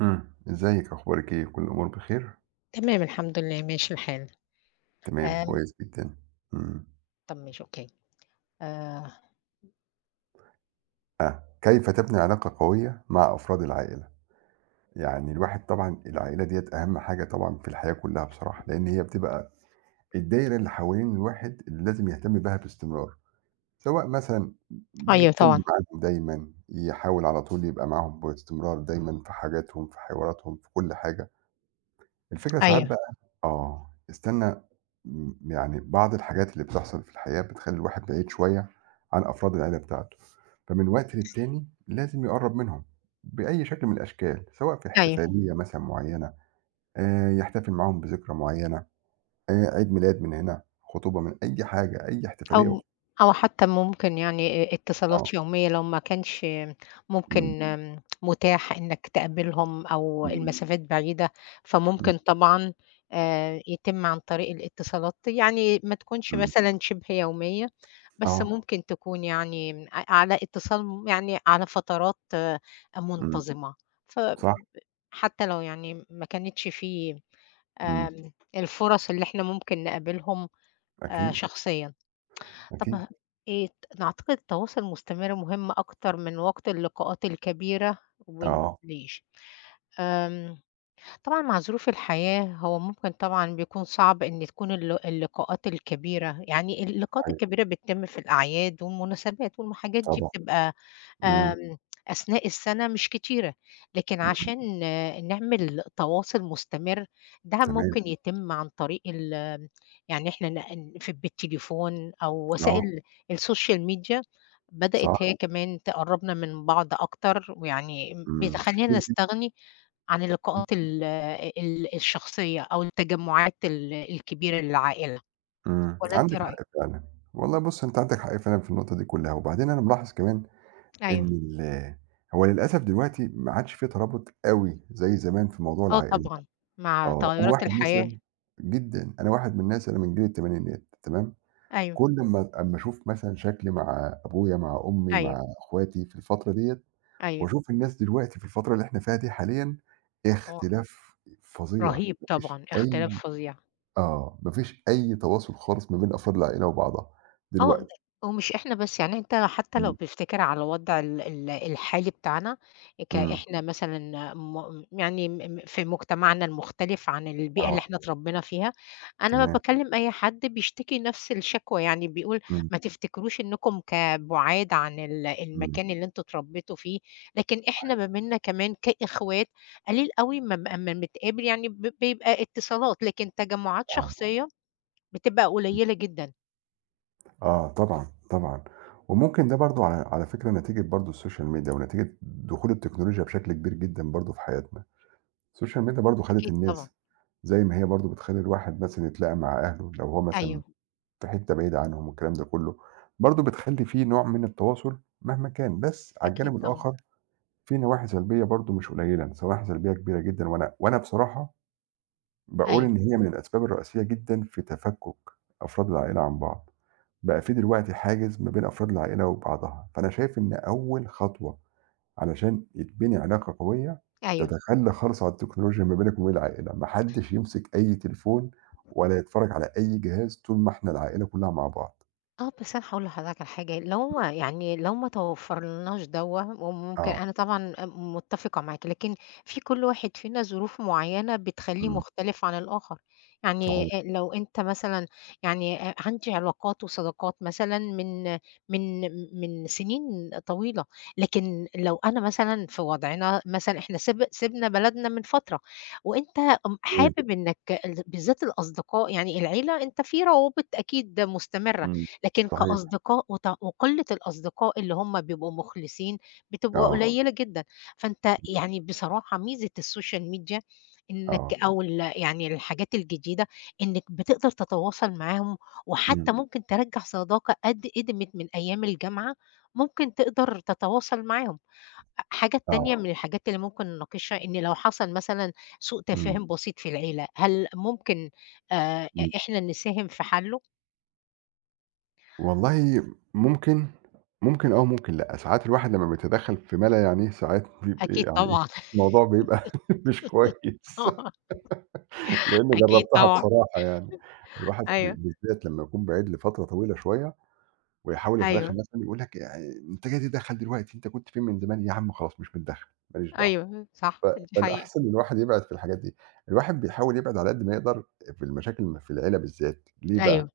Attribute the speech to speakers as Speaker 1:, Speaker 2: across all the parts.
Speaker 1: إمم. إزيِّك، أخبارِك إيه؟ كل الأمور بخير؟
Speaker 2: تمام الحمد لله ماشي الحال.
Speaker 1: تمام،
Speaker 2: آمم،
Speaker 1: كويس جدًا. إمم.
Speaker 2: طب ماشي أوكي. آآ،
Speaker 1: آه. كيف تبني علاقة قوية مع أفراد العائلة؟ يعني الواحد طبعًا العائلة ديّة أهم حاجة طبعًا في الحياة كلّها بصراحة، لإن هي بتبقى الدايرة اللي حوالين الواحد اللي لازم يهتم بها باستمرار، سواء مثلًا
Speaker 2: أيوه طبعًا،
Speaker 1: يتكلّم معاهم دايمًا، يحاول على طول يبقى معاهم باستمرار دايمًا في حاجاتهم، في حواراتهم، في كل حاجة. الفكرة ساعات
Speaker 2: أيوه،
Speaker 1: بقى آه، استنى م يعني بعض الحاجات اللي بتحصل في الحياة بتخلّي الواحد بعيد شوية عن أفراد العيلة بتاعته، فمن وقت للتاني لازم يقرّب منهم بأي شكل من الأشكال، سواء في
Speaker 2: أيوه.
Speaker 1: احتفالية مثلًا معيّنة، يحتفل معاهم بذكرى معيّنة، عيد ميلاد من هنا، خطوبة من أي حاجة، أي احتفالية. وخ
Speaker 2: أو أو حتى ممكن يعني
Speaker 1: آه،
Speaker 2: اتصالات يومية لو ما كانش
Speaker 1: إمم،
Speaker 2: ممكن متاح إنك تقابلهم أو
Speaker 1: إمم،
Speaker 2: المسافات بعيدة،
Speaker 1: إمم،
Speaker 2: فممكن طبعًا يتم عن طريق الاتصالات، يعني ما تكونش
Speaker 1: إمم،
Speaker 2: مثلًا شبه يومية، بس
Speaker 1: آه،
Speaker 2: ممكن تكون يعني على اتصال يعني على فترات
Speaker 1: إمم،
Speaker 2: منتظمة. ف
Speaker 1: صح،
Speaker 2: حتى لو يعني ما كانتش في
Speaker 1: إمم،
Speaker 2: الفُرَص اللي إحنا ممكن نقابلهم
Speaker 1: أكيد،
Speaker 2: شخصيًا. طب
Speaker 1: أكيد،
Speaker 2: نعتقد التواصل المستمر مهم أكتر من وقت اللقاءات الكبيرة
Speaker 1: آه،
Speaker 2: والليش. آمم طبعًا مع ظروف الحياة هو ممكن طبعًا بيكون صعب إن تكون اللقاءات الكبيرة، يعني اللقاءات
Speaker 1: صحيح،
Speaker 2: الكبيرة بتتم في الأعياد والمناسبات والحاجات دي
Speaker 1: طبعًا،
Speaker 2: بتبقى
Speaker 1: إمم،
Speaker 2: آمم، أثناء السنة مش كتيرة، لكن
Speaker 1: إمم،
Speaker 2: عشان نعمل تواصل مستمر ده
Speaker 1: تمام،
Speaker 2: ممكن يتم عن طريق يعني إحنا في بالتليفون أو
Speaker 1: آه،
Speaker 2: وسائل السوشيال ميديا بدأت
Speaker 1: صح.
Speaker 2: هي كمان تقرّبنا من بعض أكتر، ويعني
Speaker 1: إمم،
Speaker 2: بتخلّينا
Speaker 1: كتير جدًا،
Speaker 2: نستغني عن اللقاءات ال ال الشخصية أو التجمعات الكبيرة للعائلة،
Speaker 1: إمم،
Speaker 2: والّا أنتِ إيه
Speaker 1: عندِك
Speaker 2: رأيِك؟
Speaker 1: حق فعلًا، والله بُصّي أنتِ عندِك حق فعلًا في النقطة دي كلّها، وبعدين أنا ملاحظ كمان
Speaker 2: أيوه،
Speaker 1: إن ال هو للأسف دلوقتي ما عادش في ترابط أوي زي زمان في موضوع
Speaker 2: آه
Speaker 1: العائلة،
Speaker 2: طبعًا، مع
Speaker 1: آه،
Speaker 2: تغيرات الحياة،
Speaker 1: أنا واحد من الناس أنا من جيل التمانينات تمام،
Speaker 2: أيوه،
Speaker 1: كل أمّا أشوف مثلًا شكلي مع أبويا، مع أمي،
Speaker 2: أيوه،
Speaker 1: مع أخواتي في الفترة ديّة،
Speaker 2: أيوه.
Speaker 1: وأشوف الناس دلوقتي في الفترة اللي إحنا فيها دي حاليًا،
Speaker 2: آه،
Speaker 1: اختلاف فظيع،
Speaker 2: رهيب
Speaker 1: ما فيش
Speaker 2: طبعًا، اختلاف
Speaker 1: أي
Speaker 2: فظيع.
Speaker 1: ما فيش أي تواصل خالص ما بين أفراد العائلة وبعضها
Speaker 2: آه،
Speaker 1: دلوقتي،
Speaker 2: ومش إحنا بس، يعني أنت حتى لو
Speaker 1: إمم،
Speaker 2: بتفتكر على الوضع ال ال الحالي بتاعنا
Speaker 1: إمم،
Speaker 2: إحنا مثلًا م يعني م م في مجتمعنا المختلف عن البيئة اللي
Speaker 1: آه،
Speaker 2: إحنا اتربينا فيها، أنا ما
Speaker 1: تمام،
Speaker 2: باكلّم أي حد بيشتكي نفس الشكوى، يعني بيقول
Speaker 1: إمم،
Speaker 2: ما تفتكروش إنكم بُعاد عن
Speaker 1: إمم،
Speaker 2: المكان اللي أنتم اتربيتوا فيه، لكن إحنا ما بيننا كمان كإخوات قليل أوي ما ب أمّا بنتقابل يعني بيبقى اتصالات، لكن تجمعات
Speaker 1: آه،
Speaker 2: شخصية بتبقى
Speaker 1: إمم،
Speaker 2: قليلة جدًا.
Speaker 1: آه، طبعًا، طبعًا، وممكن ده برضه على على فكرة نتيجة برضه السوشيال ميديا ونتيجة دخول التكنولوجيا بشكل كبير جدًا برضه في حياتنا، السوشيال ميديا برضه خدت
Speaker 2: أكيد طبعًا،
Speaker 1: الناس، زي ما هي برضه بتخلّي الواحد مثلًا يتلاقى مع أهله لو هو مثلًا
Speaker 2: أيوه.
Speaker 1: في حتة بعيدة عنهم والكلام ده كلّه، برضه بتخلّي في نوع من التواصل مهما كان، بس على
Speaker 2: أكيد
Speaker 1: الجانب
Speaker 2: طبعًا،
Speaker 1: الآخر في نواحي سلبية برضه مش قليلة، بس نواحي سلبية كبيرة جدًا، وأنا بصراحة باقول
Speaker 2: أيوه،
Speaker 1: إن هي من الأسباب الرئيسية جدًا في تفكُّك أفراد العائلة عن بعض، بقى في دلوقتي حاجز ما بين أفراد العائلة وبعضها، فأنا شايف إن أول خطوة علشان يتبني علاقة قوية،
Speaker 2: أيوه.
Speaker 1: تتخلّى خالص عن التكنولوجيا ما بينك وبين العائلة، ما حدّش يمسك أي تليفون ولا يتفرّج على أي جهاز طول ما إحنا العائلة كلّها مع بعض.
Speaker 2: آه، بس أنا هاقول لحضرتك على حاجة، لو ما توفرلناش دوّة وممكن
Speaker 1: آه،
Speaker 2: أنا طبعًا متفقة معاك، لكن في كل واحد فينا ظروف معيّنة بتخلّيه
Speaker 1: إمم،
Speaker 2: مختلف عن الآخر، يعني
Speaker 1: صحيح،
Speaker 2: لو أنت مثلًا يعني عندي علاقات وصداقات مثلًا من من سنين طويلة، لكن لو أنا مثلًا في وضعنا مثلًا إحنا سِبنا بلدنا من فترة، وأنت
Speaker 1: تمام،
Speaker 2: حابب إنك بالذات الأصدقاء يعني العيلة أنت في روابط أكيد مستمرة،
Speaker 1: إمم،
Speaker 2: لكن
Speaker 1: صحيح،
Speaker 2: كأصدقاء وقلة الأصدقاء اللي هم بيبقوا مخلصين بتبقى
Speaker 1: آه،
Speaker 2: قليلة جدًا، فأنت
Speaker 1: إمم،
Speaker 2: يعني بصراحة ميزة السوشيال ميديا إنك
Speaker 1: آه،
Speaker 2: أو يعني الحاجات الجديدة إنك بتقدر تتواصل معاهم،
Speaker 1: إمم،
Speaker 2: وحتى ممكن ترجّع صداقة قدمت من أيام الجامعة، ممكن تقدر تتواصل معاهم. حاجة
Speaker 1: آه،
Speaker 2: التانية من الحاجات اللي ممكن نناقشها إن لو حصل مثلًا سوء
Speaker 1: إمم،
Speaker 2: تفاهم بسيط في العيلة، هل ممكن إ
Speaker 1: إمم.
Speaker 2: إحنا نساهم في حلّه؟
Speaker 1: والله ممكن، ممكن آه وممكن لأ، ساعات الواحد لمّا بيتدخّل في ما لا يعنيه ساعات بيبقى
Speaker 2: أكيد
Speaker 1: يعني إيه،
Speaker 2: طبعًا.
Speaker 1: الموضوع بيبقى مش كويس، لإني
Speaker 2: أكيد
Speaker 1: جرّبتها
Speaker 2: طبعًا،
Speaker 1: بصراحة يعني، الواحد
Speaker 2: أيوه،
Speaker 1: بالذات لمّا يكون بعيد لفترة طويلة شوية ويحاول
Speaker 2: أيوه،
Speaker 1: يتدخّل مثلًا يقول لك أنت جاي تتدخّل دلوقتي، أنت كنت فين من زمان؟ يا عم خلاص مش متدخّل، ما ليش دعوة،
Speaker 2: أيوه، صح،
Speaker 1: ف
Speaker 2: دي حقيقة،
Speaker 1: فالأحسن إن الواحد يبعد في الحاجات دي، الواحد بيحاول يبعد على قد ما يقدر في المشاكل في العيلة بالذات، ليه
Speaker 2: أيوه،
Speaker 1: بقى؟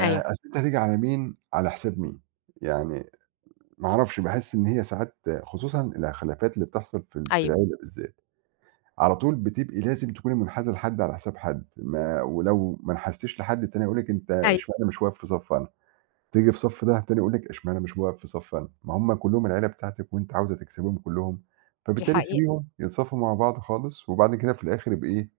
Speaker 2: أيوه،
Speaker 1: أصل أنت هتيجي على مين، على حساب مين، يعني ما أعرفش، باحس إن هي ساعات خصوصًا الخلافات اللي بتحصل في
Speaker 2: أيوه،
Speaker 1: العيلة بالذات، على طول بتبقي لازم تكوني منحازة لحد على حساب حد، ما ولو ما انحازتيش لحد التاني هيقول لِك أنت
Speaker 2: أيوه،
Speaker 1: اشمعنى مش واقف في صف أنا، تيجي في صف ده التاني يقول لِك اشمعنى مش واقف في صف أنا، ما هم كلّهم العيلة بتاعتِك وأنتِ عاوزة تكسبيهم كلّهم،
Speaker 2: دي
Speaker 1: فبالتالي
Speaker 2: حقيقة.
Speaker 1: سيبيهم ينصفوا مع بعض خالص، وبعد كده في الآخر يبقى إيه،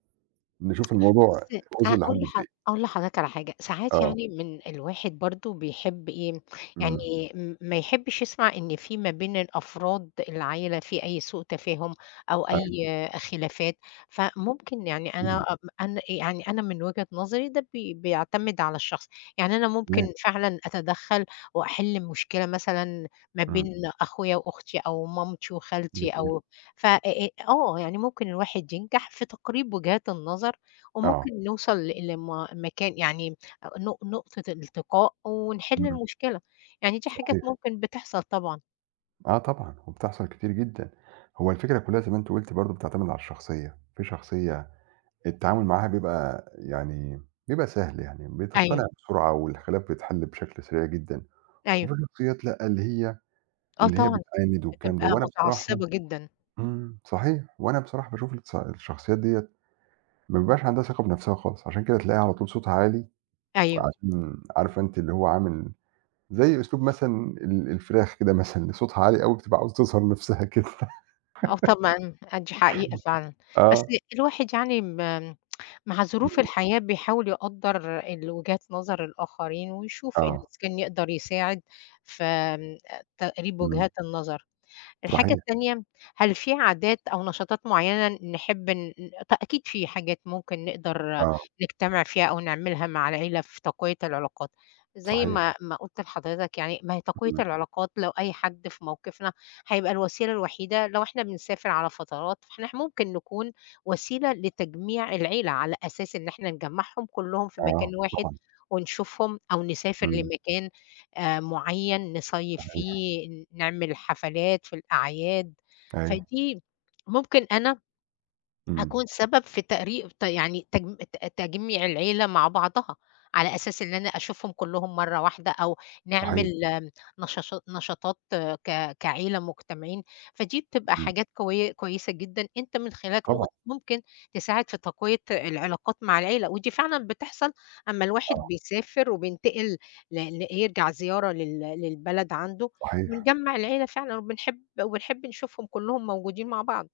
Speaker 1: نشوف الموضوع
Speaker 2: بس أ
Speaker 1: وصل
Speaker 2: أقول
Speaker 1: لحد
Speaker 2: لح
Speaker 1: فين،
Speaker 2: أقول لحضرتك على حاجة، ساعات
Speaker 1: آه،
Speaker 2: يعني من الواحد برضه بيحب إيه،
Speaker 1: إمم،
Speaker 2: يعني ما يحبش يسمع إن في ما بين الأفراد العيلة في أي سوء تفاهم أو
Speaker 1: أيوه،
Speaker 2: أي خلافات، فممكن يعني
Speaker 1: إمم،
Speaker 2: أنا يعني أنا من وجهة نظري ده بيعتمد على الشخص، يعني أنا
Speaker 1: تمام،
Speaker 2: ممكن فعلًا أتدخّل وأحل مشكلة مثلًا ما
Speaker 1: إمم،
Speaker 2: بين أخويا وأختي أو مامتي وخالتي
Speaker 1: جميل،
Speaker 2: أو ف آه، يعني ممكن الواحد ينجح في تقريب وجهات النظر
Speaker 1: آه،
Speaker 2: وممكن نوصل لم مكان يعني نقطة التقاء ونحل
Speaker 1: إمم،
Speaker 2: المشكلة، يعني دي حاجات
Speaker 1: صحيح.
Speaker 2: ممكن بتحصل طبعًا.
Speaker 1: آه طبعًا، وبتحصل كتير جدًا. هو الفكرة كلّها زي ما أنتِ قُلتِ برضه بتعتمد على الشخصية، في شخصية التعامل معاها بيبقى سهل يعني، بتقتنع
Speaker 2: أيوه،
Speaker 1: بسرعة والخلاف بيتحل بشكل سريع جدًا،
Speaker 2: أيوه،
Speaker 1: وفي شخصيات لأ، اللي هي
Speaker 2: آه
Speaker 1: اللي هي
Speaker 2: طبعًا
Speaker 1: بتعاند والكلام ده،
Speaker 2: بتبقى
Speaker 1: وأنا بصراحة
Speaker 2: متعصبة جدًا،
Speaker 1: إمم، صحيح، وأنا بصراحة باشوف الشخصيات ديّة ما بيبقاش عندها ثقة بنفسها خالص، عشان كده تلاقيها على طول صوتها عالي،
Speaker 2: أيوه،
Speaker 1: وعشان عارفة أنتِ اللي هو عامل زي أسلوب مثلًا الفراخ كده مثلًا اللي صوتها عالي أوي بتبقى عاوزة تظهر نفسها كده.
Speaker 2: آه طبعًا، آه دي حقيقة فعلًا، بس
Speaker 1: آه.
Speaker 2: الواحد يعني مع ظروف الحياة بيحاول يقدّر وجهات نظر الآخرين ويشوف إذا
Speaker 1: آه،
Speaker 2: كان يقدر يساعد في تقريب
Speaker 1: إمم،
Speaker 2: وجهات النظر. الحاجة
Speaker 1: صحيح،
Speaker 2: التانية، هل في عادات أو نشاطات معيّنة نحب ن ط أكيد في حاجات ممكن نقدر
Speaker 1: آه،
Speaker 2: نجتمع فيها أو نعملها مع العيلة في تقوية العلاقات، زي
Speaker 1: صحيح،
Speaker 2: ما قُلت لحضرتك يعني ما هي تقوية
Speaker 1: إمم،
Speaker 2: العلاقات لو أي حد في موقفنا هيبقى الوسيلة الوحيدة لو إحنا بنسافر على فترات، فإحنا ممكن نكون وسيلة لتجميع العيلة، على أساس إن إحنا نجمّعهم كلّهم في
Speaker 1: آه،
Speaker 2: مكان واحد
Speaker 1: طبعًا،
Speaker 2: ونشوفهم أو نسافر
Speaker 1: إمم،
Speaker 2: لمكان معيّن نصيّف
Speaker 1: صحيح،
Speaker 2: فيه، نعمل حفلات في الأعياد،
Speaker 1: أيوه،
Speaker 2: فدي ممكن أنا
Speaker 1: إمم،
Speaker 2: أكون سبب في تقري ت يعني تجم ت تجميع العيلة مع بعضها، على أساس إن أنا أشوفهم كلّهم مرّة واحدة، أو نعمل
Speaker 1: صحيح،
Speaker 2: نشاطات كعيلة مجتمعين، فدي بتبقى
Speaker 1: إمم،
Speaker 2: حاجات قوية كويسة جدًا، أنت من خلالك
Speaker 1: طبعًا،
Speaker 2: ممكن تساعد في تقوية العلاقات مع العيلة، ودي فعلًا بتحصل أمّا الواحد
Speaker 1: آه،
Speaker 2: بيسافر وبينتقل ل ل يرجع زيارة للبلد عنده،
Speaker 1: صحيح،
Speaker 2: بنجمّع العيلة فعلًا وبنحب نشوفهم كلّهم موجودين مع بعض.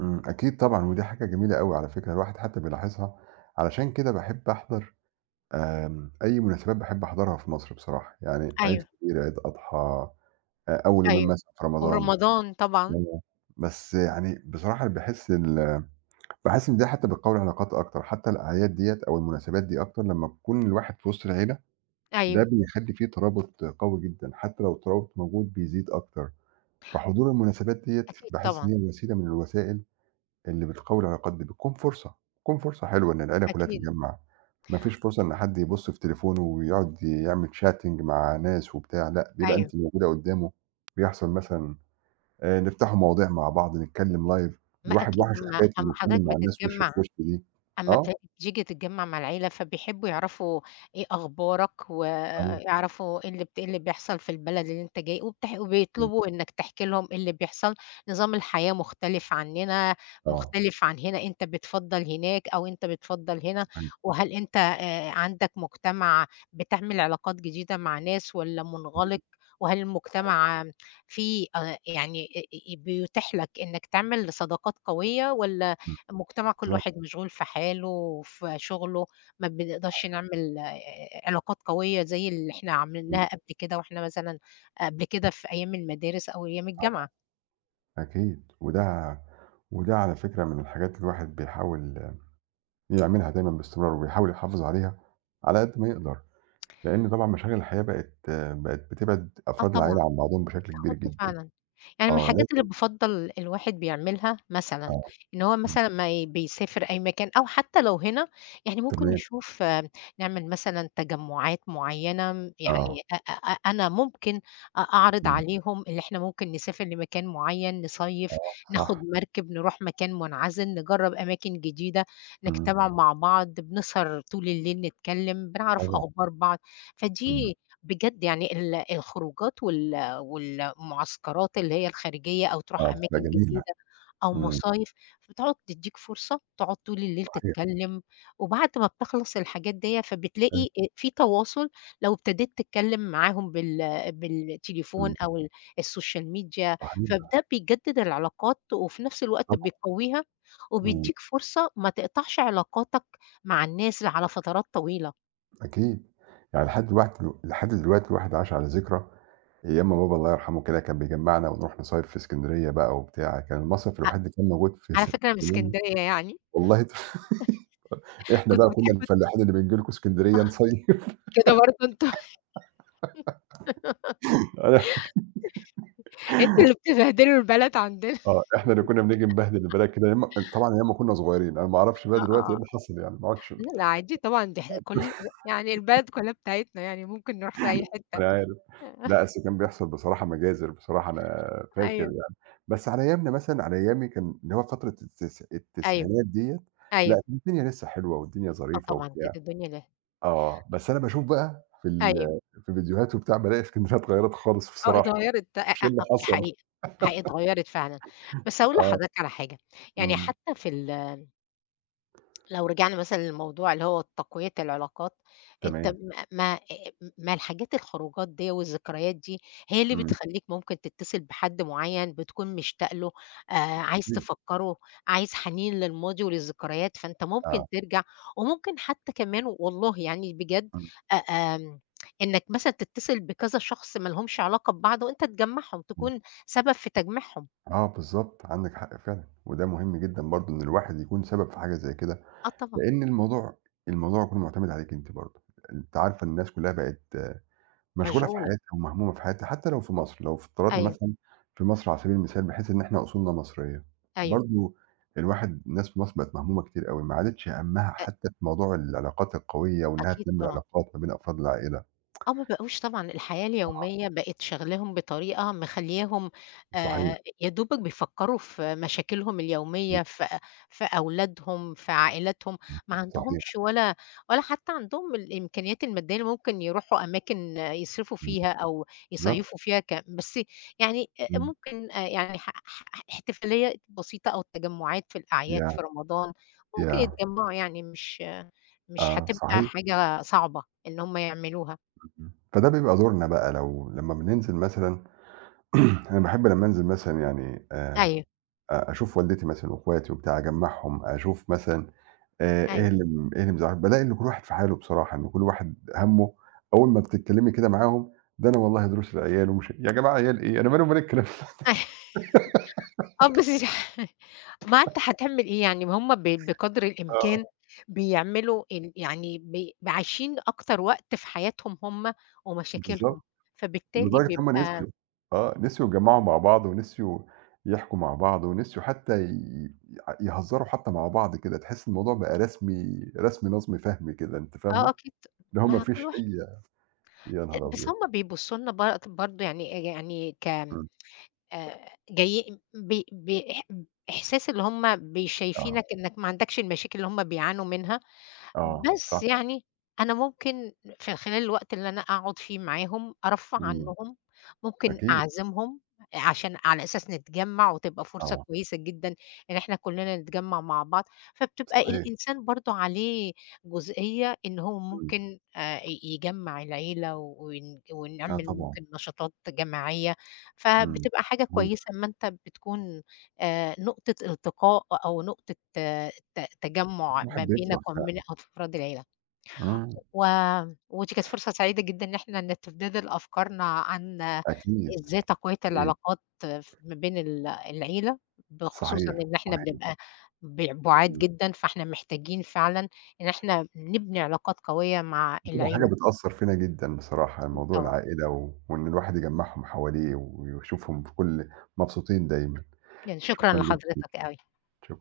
Speaker 1: إمم، أكيد طبعًا، ودي حاجة جميلة أوي على فكرة، الواحد حتى بيلاحظها، علشان كده باحب أحضر أي مناسبات باحب أحضرها في مصر بصراحة، يعني عيد
Speaker 2: أيوه،
Speaker 1: كبير، عيد أضحى، أول يومين
Speaker 2: أيوه.
Speaker 1: مثلًا في رمضان،
Speaker 2: ورمضان طبعًا،
Speaker 1: آه، بس يعني بصراحة باحس إن ده حتى بتقوي العلاقات أكتر، حتى الأعياد ديّة أو المناسبات دي أكتر لمّا بيكون الواحد في وسط العيلة ده
Speaker 2: أيوه،
Speaker 1: بيخلّي في ترابط قوي جدًا، حتى لو الترابط موجود بيزيد أكتر، فحضور المناسبات ديّة
Speaker 2: أكيد
Speaker 1: باحس إن
Speaker 2: طبعًا،
Speaker 1: هي وسيلة من الوسائل اللي بتقوي العلاقات دي، بتكون فرصة، بتكون فرصة حلوة إن العيلة كلها
Speaker 2: أكيد،
Speaker 1: تتجمّع، ما فيش فرصة إن حد يبُص في تليفونه ويقعد يعمل chatting مع ناس وبتاع، لأ، بيبقى
Speaker 2: أيوه،
Speaker 1: أنتِ موجودة قدّامه، بيحصل مثلًا نفتحوا مواضيع مع بعض، نتكلّم live،
Speaker 2: ما
Speaker 1: الواحد
Speaker 2: أكيد
Speaker 1: وحشه
Speaker 2: أمّا
Speaker 1: حكاية إنه
Speaker 2: أمّا حضرتك
Speaker 1: يتكلّم مع الناس وِش في
Speaker 2: بتتجمّع
Speaker 1: وِش دي،
Speaker 2: أمّا
Speaker 1: آه،
Speaker 2: بت بتيجي تتجمّع مع العيلة، فبيحبّوا يعرفوا إيه أخبارك،
Speaker 1: آه،
Speaker 2: ويعرفوا إيه اللي بيحصل في البلد اللي أنت جاي
Speaker 1: إمم،
Speaker 2: وبيطلبوا إنّك تحكي لهم إيه اللي بيحصل، نظام الحياة مختلف عنّنا،
Speaker 1: آه،
Speaker 2: مختلف عن هنا، أنت بتفضّل هناك أو أنت بتفضّل هنا،
Speaker 1: صحيح،
Speaker 2: وهل أنت عندك مجتمع بتعمل علاقات جديدة مع ناس والّا منغلق،
Speaker 1: إمم،
Speaker 2: وهل المجتمع فيه يعني أ أ بيتيح لك إنّك تعمل صداقات قوية والّا
Speaker 1: إمم،
Speaker 2: المجتمع كل
Speaker 1: بالضبط،
Speaker 2: واحد مشغول في حاله وفي شغله، ما بنقدرش نعمل علاقات قوية زي اللي إحنا
Speaker 1: إمم،
Speaker 2: عملناها قبل كده وإحنا مثلًا قبل كده في أيام المدارس أو أيام
Speaker 1: آه.
Speaker 2: الجامعة.
Speaker 1: أكيد، وده على فكرة من الحاجات اللي الواحد بيحاول يعملها دايمًا باستمرار، وبيحاول يحافظ عليها على قد ما يقدر، لإن طبعًا مشاغل الحياة بقت بتبعد
Speaker 2: آه
Speaker 1: أفراد
Speaker 2: طبعًا،
Speaker 1: العائلة عن بعضهم بشكل كبير
Speaker 2: بتاخدنا
Speaker 1: جدًا.
Speaker 2: فعلًا. يعني من
Speaker 1: آه،
Speaker 2: الحاجات اللي
Speaker 1: لازم
Speaker 2: بافضّل الواحد بيعملها مثلًا،
Speaker 1: آه،
Speaker 2: إن هو
Speaker 1: إمم،
Speaker 2: مثلًا ما ي بيسافر أي مكان أو حتى لو هنا، يعني ممكن
Speaker 1: تمام،
Speaker 2: نشوف نعمل مثلًا تجمُّعات معيّنة،
Speaker 1: آه،
Speaker 2: يعني أنا ممكن أعرض
Speaker 1: إمم،
Speaker 2: عليهم اللي إحنا ممكن نسافر لمكان معيّن، نصيّف،
Speaker 1: آه،
Speaker 2: ناخُد
Speaker 1: صح،
Speaker 2: مركب، نروح مكان منعزل، نجرّب أماكن جديدة،
Speaker 1: إمم،
Speaker 2: نجتمع مع بعض، بنسهر طول الليل نتكلّم، بنعرف
Speaker 1: طبعًا،
Speaker 2: أخبار بعض،
Speaker 1: إمم،
Speaker 2: فدي بجد يعني الخروجات والمعسكرات اللي هي الخارجية أو تروح
Speaker 1: آه، بتبقى
Speaker 2: أماكن
Speaker 1: جميلة،
Speaker 2: جديدة أو
Speaker 1: إمم،
Speaker 2: مصايف، فبتقعد تدّيك فرصة تقعد طول الليل
Speaker 1: صحيح،
Speaker 2: تتكلّم، وبعد ما بتخلص الحاجات ديّة فبتلاقي
Speaker 1: أيوه،
Speaker 2: في تواصل لو ابتديت تتكلّم معاهم بالتليفون
Speaker 1: إمم،
Speaker 2: أو السوشيال ميديا،
Speaker 1: صحيح،
Speaker 2: فده بيجدد العلاقات وفي نفس الوقت
Speaker 1: طبعًا،
Speaker 2: بيقويها،
Speaker 1: إمم،
Speaker 2: وبيدّيك فرصة ما تقطعش علاقاتك مع الناس على فترات طويلة.
Speaker 1: أكيد، يعني لحد الوقت لحد دلوقتي الواحد عاش على ذكرى أيام ما بابا الله يرحمه كده كان بيجمّعنا ونروح نصيف في إسكندرية بقى وبتاع، كان المصيف
Speaker 2: ع
Speaker 1: الوحيد اللي كان موجود في
Speaker 2: على
Speaker 1: إس
Speaker 2: فكرة أنا من إسكندرية يعني،
Speaker 1: والله إحنا
Speaker 2: كنت
Speaker 1: بقى كنا
Speaker 2: بتحب
Speaker 1: الفلاحين اللي بنيجي لكم إسكندرية نصيف
Speaker 2: كده برضه أنتم؟
Speaker 1: أنا-
Speaker 2: أنتم اللي بتبهدلوا البلد عندنا.
Speaker 1: آه، إحنا اللي كنا بنيجي نبهدل البلد كده أيام ما طبعًا أيام ما كنا صغيرين، أنا ما أعرفش بقى
Speaker 2: آه، آه،
Speaker 1: دلوقتي إيه
Speaker 2: آه.
Speaker 1: اللي حصل يعني ما عُدتش مش
Speaker 2: لأ، لأ عادي طبعًا دي إحنا كل يعني البلد كلّها بتاعتنا يعني ممكن نروح في أي حتّة.
Speaker 1: عارف، لأ أصل كان بيحصل بصراحة مجازر بصراحة أنا فاكر
Speaker 2: أيوه.
Speaker 1: يعني، بس على أيامنا مثلًا على أيامي كان اللي هو فترة
Speaker 2: أيوه،
Speaker 1: التسعينات ديّة، لأ
Speaker 2: أيوه.
Speaker 1: كانت الدنيا لسه حلوة والدنيا
Speaker 2: آه
Speaker 1: ظريفة
Speaker 2: طبعًا
Speaker 1: وبتاع.
Speaker 2: كانت الدنيا
Speaker 1: آه، بس أنا باشوف بقى
Speaker 2: أيوه.
Speaker 1: في فيديوهات وبتاع بالاقي اسكندرية اتغيّرت خالص
Speaker 2: آه،
Speaker 1: بصراحة،
Speaker 2: اتغيّرت. أ
Speaker 1: مش
Speaker 2: أ
Speaker 1: إيه اللي
Speaker 2: آه، دي
Speaker 1: حصل،
Speaker 2: حقيقة، حقيقة اتغيّرت فعلًا. بس هاقول
Speaker 1: آه،
Speaker 2: لحضرتك على حاجة، يعني
Speaker 1: إمم،
Speaker 2: حتّى في لو رجعنا مثلًا للموضوع اللي هو تقوية العلاقات، أنت
Speaker 1: تمام،
Speaker 2: ما الحاجات الخروجات ديّة والذكريات دي هي اللي
Speaker 1: إمم،
Speaker 2: بتخلّيك ممكن تتصل بحد معيّن بتكون مشتاق له، آآ عايز تفكّره، عايز حنين للماضي وللذكريات، فأنت ممكن
Speaker 1: آه،
Speaker 2: ترجع وممكن حتى كمان والله يعني بجد
Speaker 1: إمم،
Speaker 2: أ آمم إنّك مثلًا تتصل بكذا شخص ما لهمش علاقة ببعض وأنت تجمّعهم،
Speaker 1: إمم،
Speaker 2: تكون سبب في تجميعهم.
Speaker 1: آه بالضبط، عندِك حق فعلًا، وده مهم جدًا برضه إن الواحد يكون سبب في حاجة زي كده،
Speaker 2: آه طبعًا،
Speaker 1: لإن الموضوع كُلّه مُعتمد عليكِ أنتِ برضه، أنتِ عارفة الناس كُلّها بقت مشغولة في
Speaker 2: مشغولة.
Speaker 1: حياتها ومهمومة في حياتها، حتى لو في مصر، لو افترضنا
Speaker 2: أيوه،
Speaker 1: مثلًا في مصر على سبيل المثال بحيث إن إحنا أصولنا مصرية،
Speaker 2: أيوه.
Speaker 1: برضه الواحد الناس في مصر بقت مهمومة كتير أوي، ما عادتش هَمّها
Speaker 2: أ
Speaker 1: حتى في موضوع العلاقات القوية وإنها
Speaker 2: أكيد
Speaker 1: تنمّي
Speaker 2: طبعًا.
Speaker 1: العلاقات ما بين أفراد العائلة.
Speaker 2: آه، ما بقوش طبعًا الحياة
Speaker 1: آه،
Speaker 2: اليومية بقت شاغلاهم بطريقة مخلّياهم
Speaker 1: صحيح،
Speaker 2: يا دوبك بيفكّروا في مشاكلهم
Speaker 1: إمم،
Speaker 2: اليومية، في أولادهم، في عائلاتهم،
Speaker 1: إمم،
Speaker 2: ما
Speaker 1: صحيح،
Speaker 2: عندهمش ولا حتى عندهم الإمكانيات المادية اللي ممكن يروحوا أماكن يصرفوا
Speaker 1: إمم،
Speaker 2: فيها أو
Speaker 1: بالضبط،
Speaker 2: يصيّفوا فيها بس يعني
Speaker 1: إمم،
Speaker 2: ممكن يعني ح ح احتفالية بسيطة أو تجمُّعات في الأعياد
Speaker 1: ياه!
Speaker 2: في رمضان، ممكن
Speaker 1: ياه!
Speaker 2: يتجمّعوا يعني مش
Speaker 1: آه،
Speaker 2: هتبقى
Speaker 1: صحيح،
Speaker 2: حاجة صعبة إن هم يعملوها.
Speaker 1: اهم، فده بيبقى دورنا بقى لو لمّا بننزل مثلًا أنا باحب لمّا أنزل مثلًا يعني
Speaker 2: أيوه.
Speaker 1: أ أشوف والدتي مثلًا وأخواتي وبتاع، أجمّعهم، أشوف مثلًا
Speaker 2: أيوه
Speaker 1: اهلم زعلهم، بالاقي إن كل واحد في حاله بصراحة، إن كل واحد هَمُّه أول ما بتتكلمي كده معاهم، ده أنا والله دروس العيال ومش يا جماعة عيال إيه، أنا مالي ومال الكلام ده
Speaker 2: آه بس ما أنت هتعمل إيه يعني ما هم بقدر
Speaker 1: آه.
Speaker 2: الإمكان بيعملوا ال يعني ب عايشين أكتر وقت في حياتهم هم
Speaker 1: بالضبط،
Speaker 2: ومشاكلهم، فبالتالي
Speaker 1: لدرجة إن هُم
Speaker 2: بيبقى
Speaker 1: نسيوا آه، نسيوا يتجمعوا مع بعض ونسيوا يحكوا مع بعض ونسيوا حتى ي ع يهزروا حتى مع بعض كده، تحس الموضوع بقى رسمي رسمي نظم فهمي كده، أنتِ فاهمة؟
Speaker 2: أكيد
Speaker 1: اللي هو ما
Speaker 2: ما
Speaker 1: فيش
Speaker 2: كل واحد
Speaker 1: أي. يا نهار
Speaker 2: بس
Speaker 1: أبيض!
Speaker 2: هم بيبصوا لنا برضه يعني يعني ك
Speaker 1: إمم،
Speaker 2: جاي ب ب إح إحساس اللي هم
Speaker 1: آه،
Speaker 2: شايفينك إنك ما عندكش المشاكل اللي هم بيعانوا منها
Speaker 1: آه،
Speaker 2: بس
Speaker 1: صح،
Speaker 2: يعني أنا ممكن في خلال الوقت اللي أنا أقعد فيه معاهم أرفّه
Speaker 1: إمم،
Speaker 2: عنّهم، ممكن
Speaker 1: أكيد،
Speaker 2: أعزمهم عشان على أساس نتجمّع وتبقى فرصة
Speaker 1: آه،
Speaker 2: كويسة جدًا إن إحنا كُلّنا نتجمّع مع بعض، فبتبقى
Speaker 1: صحيح،
Speaker 2: الإنسان برضه عليه جزئية إن هو
Speaker 1: إمم،
Speaker 2: ممكن ي يجمّع العيلة
Speaker 1: آه
Speaker 2: ونعمل
Speaker 1: طبعًا.
Speaker 2: ممكن نشاطات جماعية،
Speaker 1: إمم،
Speaker 2: فبتبقى حاجة كويسة
Speaker 1: صحيح،
Speaker 2: أمّا أنت بتكون نقطة التقاء أو نقطة تجمُّع
Speaker 1: الواحد
Speaker 2: ما
Speaker 1: بيفرح
Speaker 2: بينك وما بين
Speaker 1: فعلًا،
Speaker 2: أفراد العيلة،
Speaker 1: إمم.
Speaker 2: و ودي كانت فرصة سعيدة جدًا إن إحنا نتبادل أفكارنا عن
Speaker 1: أكيد،
Speaker 2: إزاي تقوية
Speaker 1: أكيد،
Speaker 2: العلاقات ما بين العيلة، بخصوصًا
Speaker 1: صحيح،
Speaker 2: إن إحنا
Speaker 1: صحيح،
Speaker 2: بنبقى بُعاد
Speaker 1: إمم.
Speaker 2: جدًا، فإحنا محتاجين فعلًا إن إحنا نبني علاقات قوية مع
Speaker 1: بتبقى حاجة
Speaker 2: العيلة،
Speaker 1: بتأثّر فينا جدًا بصراحة،
Speaker 2: أكيد
Speaker 1: موضوع
Speaker 2: طبعًا،
Speaker 1: العائلة وإن الواحد يجمّعهم حواليه ويشوفهم في كل مبسوطين دايمًا،
Speaker 2: يعني شكرًا
Speaker 1: شكرًا جدًا،
Speaker 2: لحضرتك أوي.
Speaker 1: شكرًا.